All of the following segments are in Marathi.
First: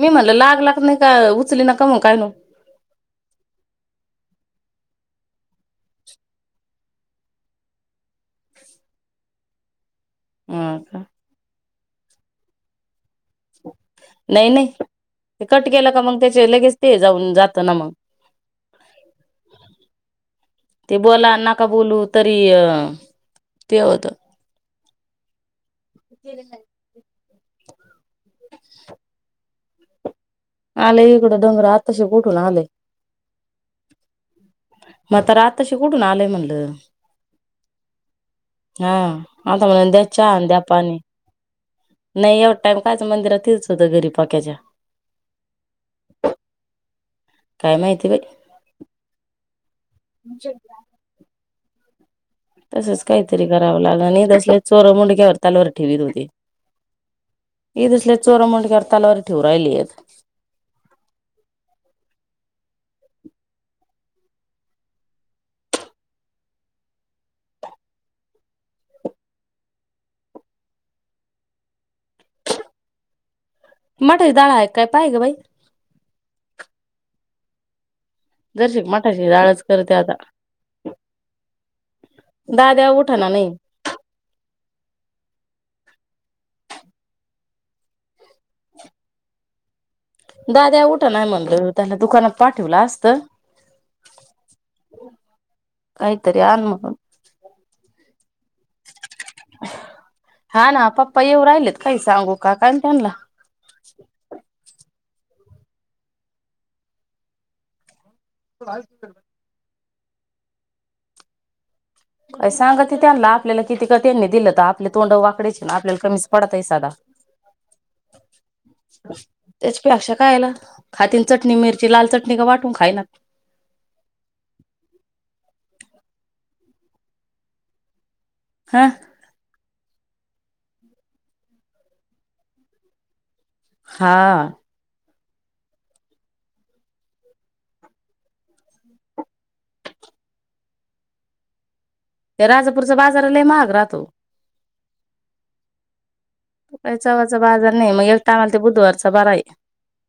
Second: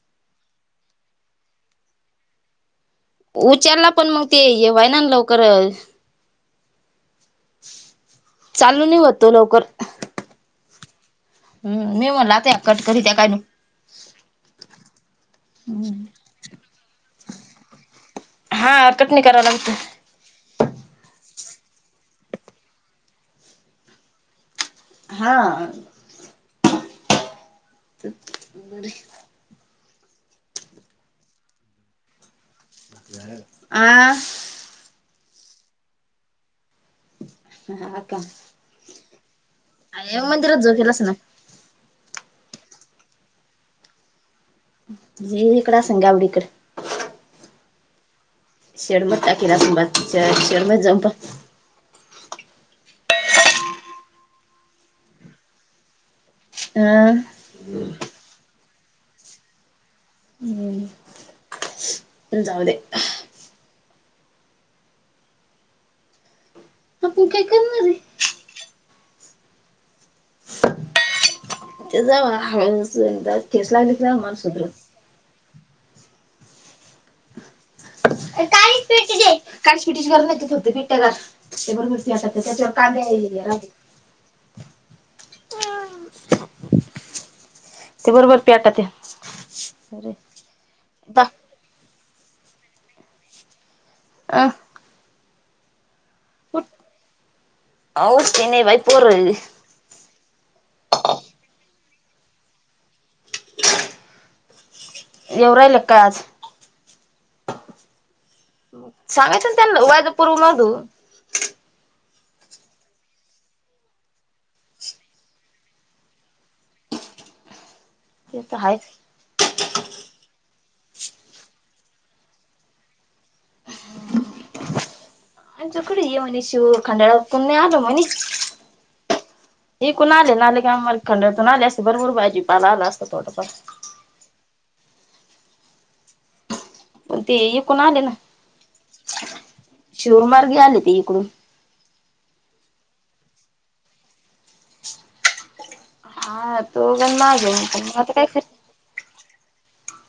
मी म्हणल लाग -लागत नाही का उचली ना क [inaudible] उचलला पण मग ते हे व्हाय ना लवकर चाल नही होत तो लवकर. आं. हम्म मी म्हणल आत कट करीत्या काय नई नाही नाही कट केलं का मग त्याचे लगेच ते जाऊन जात ना मग. हा कट नही कराव लागत. ते बोला नका बोलू तरी अ ते होत. हा. [inaudible] [inaudible] [inaudible] आले इकडं डोंगरा आताशी उठुन आलय. आ. म्हातारं आताशी कुठून आलय म्हणलं. ह, अ का. हा, आता म्हणत्यात च्या आण मंदिरात जा जो पाणी. केलास ना नाही एवढा टाइम का आज मंदिरात तोच होतं घरी पक्याच्या. ही इकडं आसन गावडीकड! काय माहिती बाई! शेड मत टाकील अस शेड मधी जाऊन बस. तसच काहीतरी करावं लाग आणि तस चोरं मुंडक्यावर तलवार ठेवीत होती. आ.. ये दिसल्या चोरा मूंडक्यावर तलवार ठेवू राहिलीयत. हम् जाऊ दे तू काय करणारये ते जाव ह ठेस लागली मठाची मला डाळ आहे सुद्धा. काय ग बाई. जरशी काळीच पेटी मठाशी दे जाळच काळीच करते पेटीची आता, गरज नाही तू फक्त पिट्ट्या कर ते बरोबर पेटत त्याच्यावर दाद्या उठाना नाही? ह [unintelligible] हम [inaudible] ते बरोबर प्या आता ते. दाद्या उठं नाही म्हणलं त्याला दुकानात पाठवलं असत. अ हम् [unintelligible] कुठं, आव उठती नाही बाई पोरनी. हा ना, पप्पा येऊ राहिलेत काय? काही सांगू का काय त्यानं ला येऊ राहिल काय आज? सांगायचं ना त्याना वाज पुरु [unintelligible] काय सांगा की त्यांना आपल्याला किती का त्यांनी दिलं तर आपले तोंड वाकडीच आपल्याला कमीच पडतय सदा. ते तर आहेच तेच प अक्षा कायला, खातील चटणी मिरची लाल चटणी का वाटून खायनात. आणि तु इकडे ये म्हणे शिव खंडाळा पून नाही आलो म्हणे. हां विकून आले नाले का मला खंडातून आले असते भरपूर भाजीपाला आला असत थोडाफार. हां. पण ते इकून आले ना, शिरूरमार्गी आले ते इकडून. ते राजापूरच्या बाजाराला महाग राहतो. हा तो काही घण चवाचा मागेल, बाजार मग नाही आता एक काय टायमाला करते. ते बुधवारचा बारा आहे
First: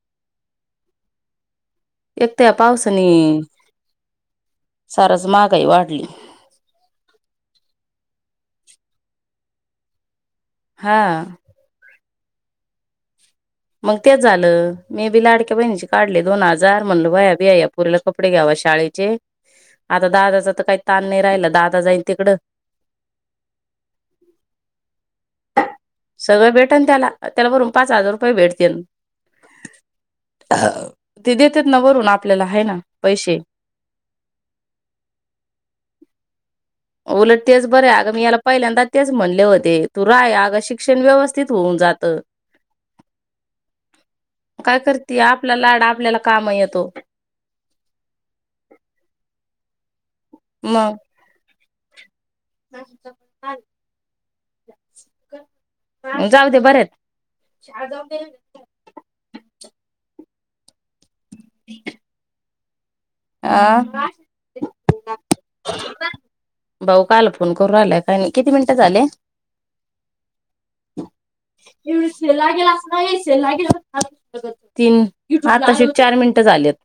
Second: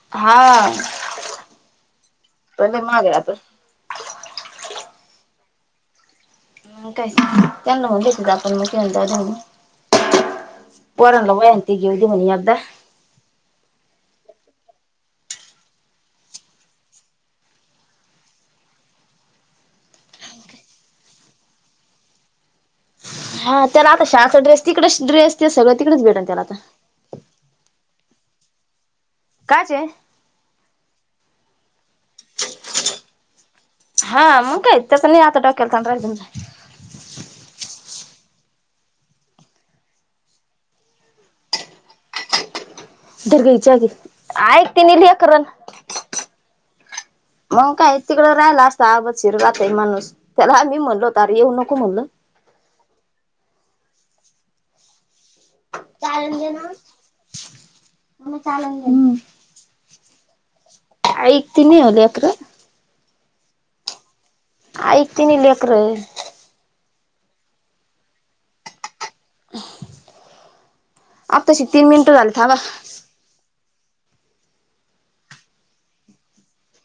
हा एक तर या पहिले पावसाने, मागे आता सारच महागाई वाढली. [inaudible] हा पोरांना वह्या न ते घेवूदे म्हटला एकदा. मग तेच झालं मे बी लाडक्या बहिणीचे काढले दोन हजार म्हणल वह्या, बीया येतं. पुरीला कपडे घ्याव शाळेचे, आता दादाच तर काय ताण नाही राहिला दादा जाईन तिकडं. हा त्याला आता शालाचं ड्रेस तिकडेचं ड्रेस ते सगळे तिकडेच भेटन त्याला सगळं आता. भेटन त्याला त्याला भरून पाच हजार रुपये भेटतील. काचे? ते देतेत ना वरून आपल्याला आहे ना पैसे. हा मग काय त्याचा नाही आता डोक्याला ताप राहिला. उलट तेच बरं अगं मी याला पहिल्यांदा तेच म्हणले होते तू राय अगं शिक्षण व्यवस्थित होऊन जातं. धर ग हिच्या आधी ऐक काय तिने करते लेकरन आपल्यालाड आपल्याला काम येतो. मग काय तिकडं राहिला असता आग शिरलाातय माणूस त्याला आम्ही म्हणलो तर येऊ नको म्हणल. कष्टान आन. जाऊ दे बरे आहेत. चालन गेम मग. ऐक तिन्ही आहे लेकरं. आ. ऐक तनी लेकरं. भाऊ काल फोन करू आलाय काय नाही किती मिनिटं झाले. आताशी तीन मिनिटं एवढस झाली थांबा. लागेला अस. तीन सात अशी चार मिनटं झालेत.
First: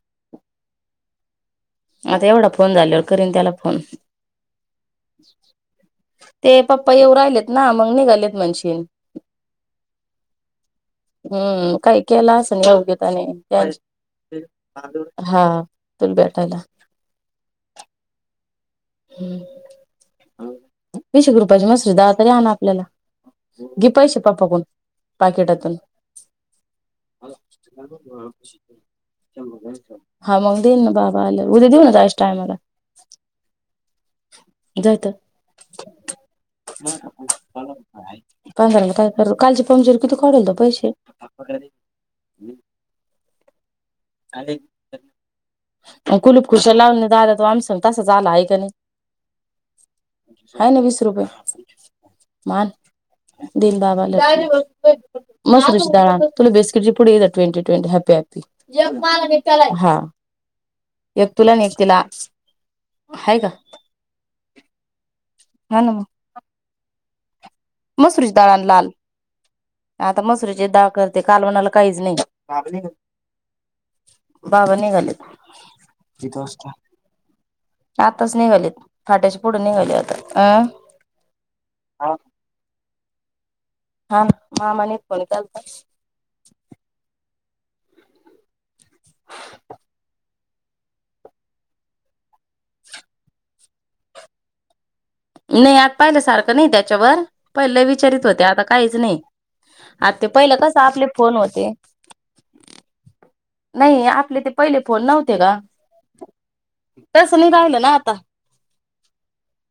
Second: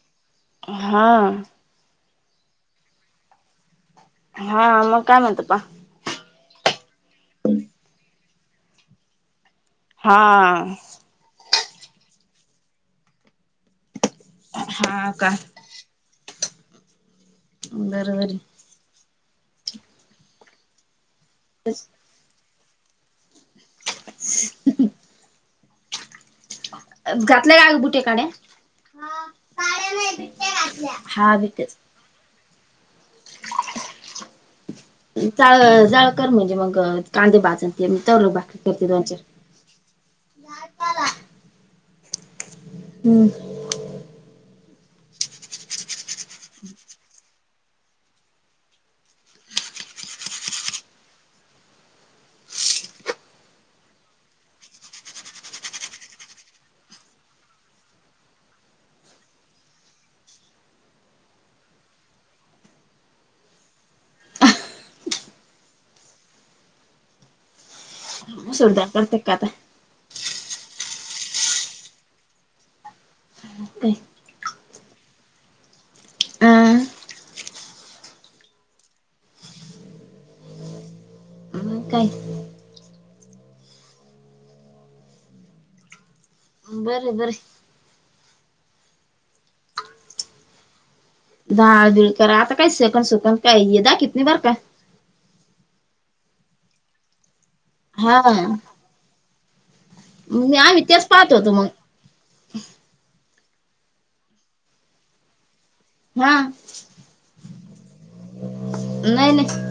हां. आता एवढा फोन झालेवर करीन त्याला फोन. हा मग काय म्हत प ''--'' ते पप्पा येव राहिलेत ना मग निघालेत म्हणशन. हा. हम्म काही केलं अस योग्य त्याने हा. तुल भेटायला. बरोबर. ह विशे रुपाची मस्त धात्रे तरी आण ना आपल्याला. गि पैसे पप्पाकडून पाकिटातून. घातल्या का बुटे काड्या? हा मग देईऊन ना बाबा हा आला उद्या विकच देऊ ना त्यास टायमाला. [inaudible] जय तन जाळ जाळ कर म्हणजे मग कांदे भाजून ते मी तरलो भाकरी पायाला करते या दोन काय चार करू. कालचे पंक्चर किती कढल त पैसे. हम्. आणि. मग कुलूप खुश लावून द तो आम्सून तसां झाला आहे का नाही. आहे ना वीस रुपये म आण. दिन बावाले. [inaudible] मसऱ्याची डाळ आन तुला बिस्कीटचे पुढे ट्वेंटी-ट्वेंटी हॅपी हॅपी. एक तला त्याला हा एकग तुला न तिला आहे का. हा ना. मसरुज दळ आन मसूर लाल. डाळ करते का आता आता मसरीची डाळ करते कालवनाला काहीच नाही. हा दे. बाबा निघालेथ. अ आताच निघाली फाट्याचे पुढून निघाली आता अं. मग काय. हा मामांनी फोन केलता. बर बर. दहा दिळ करा आता काही सेकन सुकण काही दाखित नाही बर का. नाही आता पाहिलं सारखं नाही त्याच्यावर पहिलं हा विचारित होते आता काहीच नाही. आ ते पहिलं मी कस आम्ही आपले तेच पाहत फोन होतो मग होते. नाही आपले ते पहिले फोन नव्हते का? हा तसं नाही राहिलं ना आता नाही नाही.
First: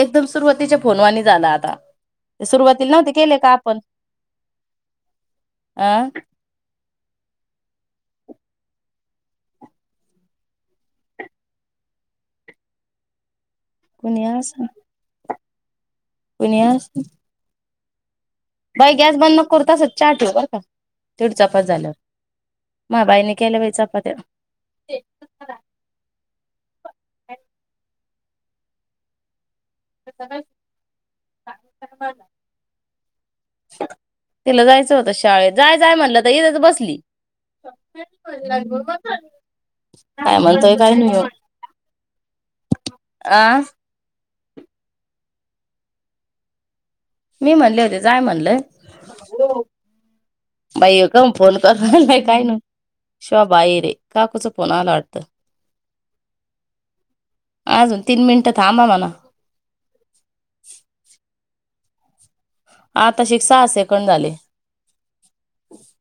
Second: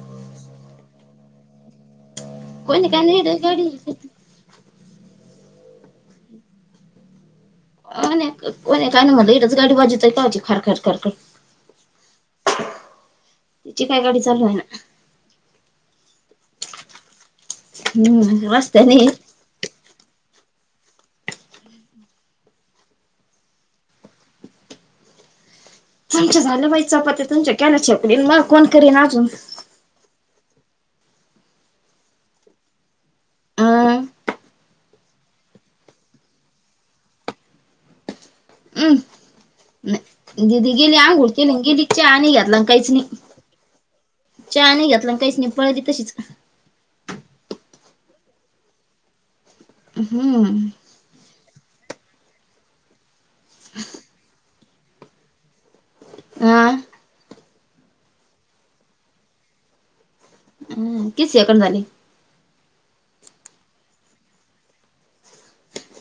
एकदम सुरुवातीच्या फोनवानी झाला आता ते कोणी सुरुवातीला काय नव्हते नाही केले इडच का गाडी आपण आं हो ना कोण आहे काय माहित इथेच गाडी वाजूतय कव्हाचीखार खर खरख. तिची काय गाडी कुणी चालू होय ना. पुन [inaudible] हम्म ब बाई गॅस बंद नको करू तसाच चहा ठेव बरं. तेवढी चपात झाल्यावर म बाईने केल्या बाई चपात्या तुमच्या झाले बाई चपात तुमच्या केला छपडीन माकोण करीन अजून [inaudible] अं तिला जायचं होत शाळेत जाय जाय म्हणलं तर इथेच बसली. भ लाग म हम् दिदी गेली आंघोळ के लिगेली चहा नाही घेतला काहीच नाही. आ चा हानाही घेतला काहीच नाही पळली तशीच मी म्हणले होते जाय म्हणलय. हम्म बाई ए का मग फोन करणार नाही काय ना शिवा बाहेर आहे काकूचं फोन आला वाटतं. हा आजून तिन मिनट थांबा म्हणा. अम किती सेकंद झाली. आता शिक सहा सेकंद झाले.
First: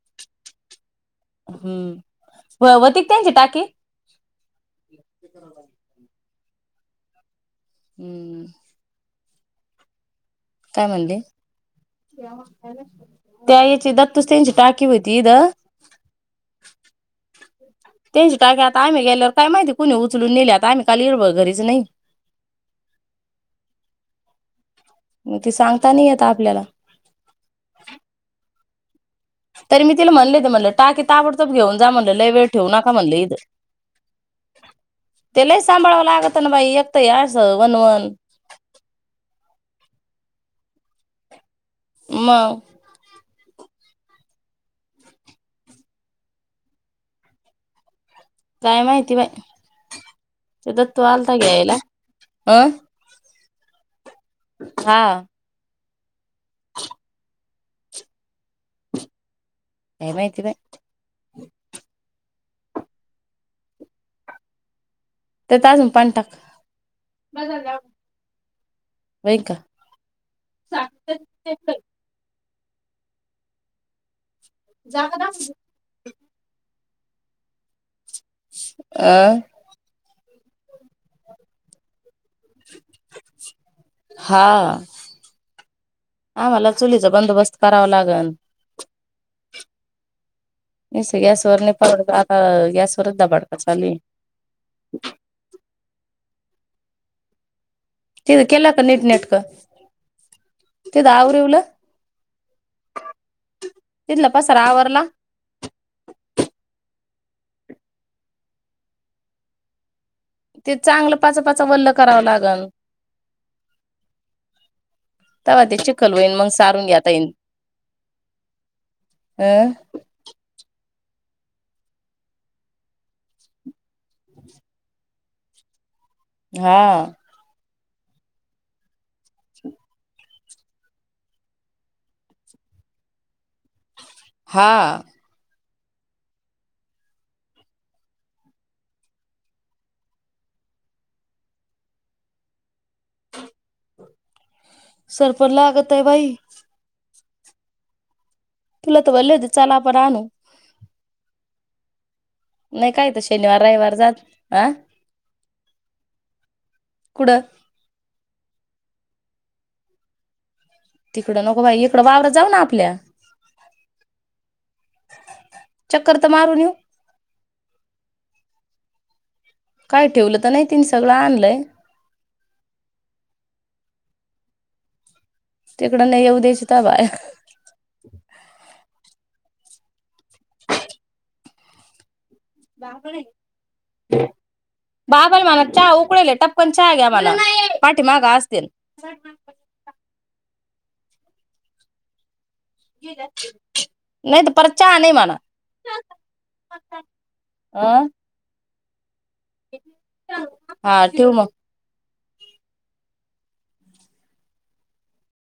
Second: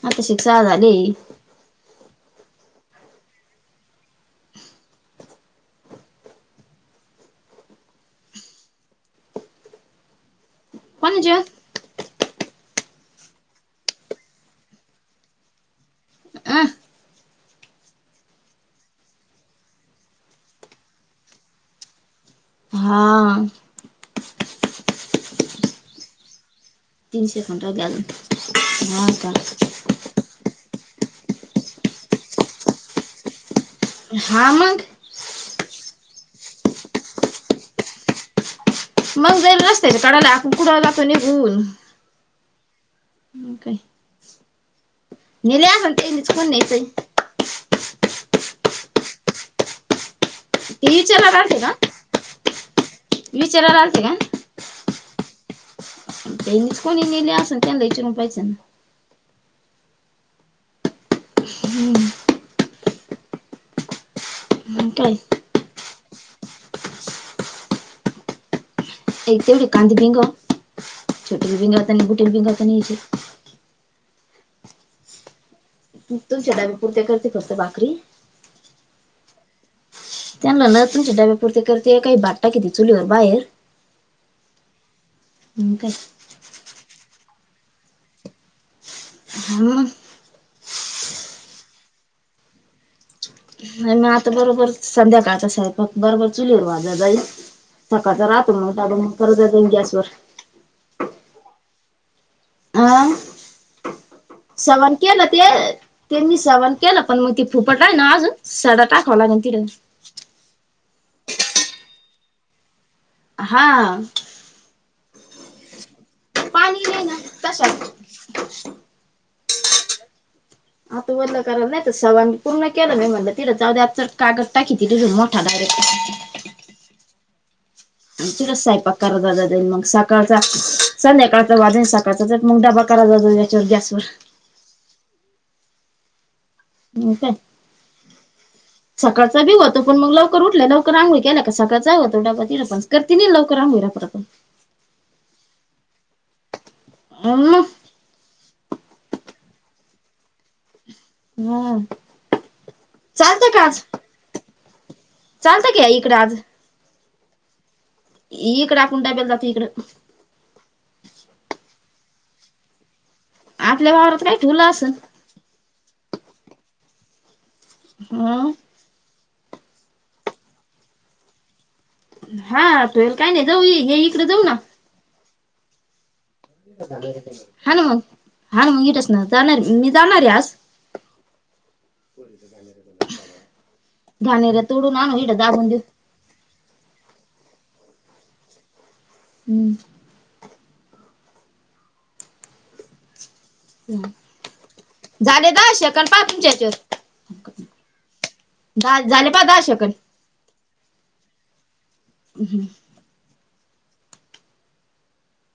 आता शि. सहा झाली. हम्म ववतीक त्यांची टाकी. हम्म काय म्हणले कोणाचे त्या याची दत्तूस त्यांची टाकी होती द अ त्यांची टाकी आता आम्ही गेल्यावर का माहिती कुणी उचल नेलीआमही ईळभर घरीच नाही. हा मग ते सांगता नाही येत आपल्याला तीनशे घंटं गेल हा का? तरी म तिला म्हणलंय ते म्हटलं टाकी ताबडतोब घेऊन जा म्हणलं लय वेळ ठेवू नका म्हणलं इथं. हा मग त्यालाही सांभाळावं लागत ना बाई एकत असं वनवण. मग जाईला नसते काडाला कुडाला जातो निघून. म काय नेल्या म्हणते इच कोण नाहीचय. काय माहिती बाई ते दत् तू आलता घ्यायला हं. विचाराला आलते का? हा त्यांनीच कोणी नेले असेल त्यांना विचारून पाहिजे ना. काय माहिती बाई. मगं काय? ते तज म पाणीटाक म तेवढ कांदे दे ग जागा दाखवली तुमच्या डब्यापुरती करते फक्त भाकरी. आ, त्यांना ना तुमच्या डब्या पुरती करते काही भात टाकीती चुलीवर बाहेर. हा. काय? आम्हाला चुलीचा बंदोबस्त करावा लागण. हम्म. नीसत गॅसवर नाही परवडत आता गॅस नाही मग आता बरोबर संध्याकाळचा स्वयंपाक बरोबर चुलीर व्हाजा जाई सकाळं तिथं राहतो केला मग डबा मग करत जाईन गॅसवर. तेज आवरीवल? आ तिथला पसारा सवन आवरला केल ते ते मी सवण केलं पण मग ती फुफटा आहे ना अजून सडा टाकावं लागल तिथ. ते चांगलं पाचापाचा वल्ल करावं लागल. हा. तवा ते चिखल होईन मग पाणी सारून नाही घेता ना येईन. तशा अ? आता वल्ल कराव नाय तर सवन पूर्ण केलं मी म्हटलं तिड जाऊदया चटका टाकी तिडून मो ठा डायरेक्ट. हा. अन तीडच सायपाक करत जा जाईन मग सकाळचा संध्याकाळचा वाजन सात कचाचाच मग डबा करा जात याच्यावर गॅसवर. हा. मंग काय? [inaudible] सकाळचा बी होतो पण मग लवकर उठल लवकर आंघोळी केल्या का सकाळचा होतो डब्बा तिड पण करती नाही लवकर आंघोळी रपारपा. सरपण लागतय बाई. [inaudible] तुला तर म्हणले होते चल आपण आणू. होय. नाय काय त शनिवार रविवार जात आ? चालतं क्या इकड आज. कुडं? इकड आपण डब्याला जातो इकडं. तिकडं नको बाई इकडं वावरात जाऊ ना आपल्या. आपल्या वावरात काय ठीवलं असंन? चक्कर तर मारून येऊ. [inaudible] काय ठीवलं त नाय तिन सगळं आणलंय. हा तुयेल काय नाय जाऊ हे इकडे जाऊ ना. तिकडं नाय येऊत. हाण मग हाण मग इटच. जाणार मी जाणारे आज. [unintelligible] तोडू आणु येते दाबून देऊ. उकळले टपकन चहा घ्या म्हणा, पाठी माग असतील. हम्. नाही तर परत चहा नाही म्हणा झाले दहा सेकंड पहा तुमच्या आ दहा झाले पा दहा सेकंद? हा ठिव मग. हम्म.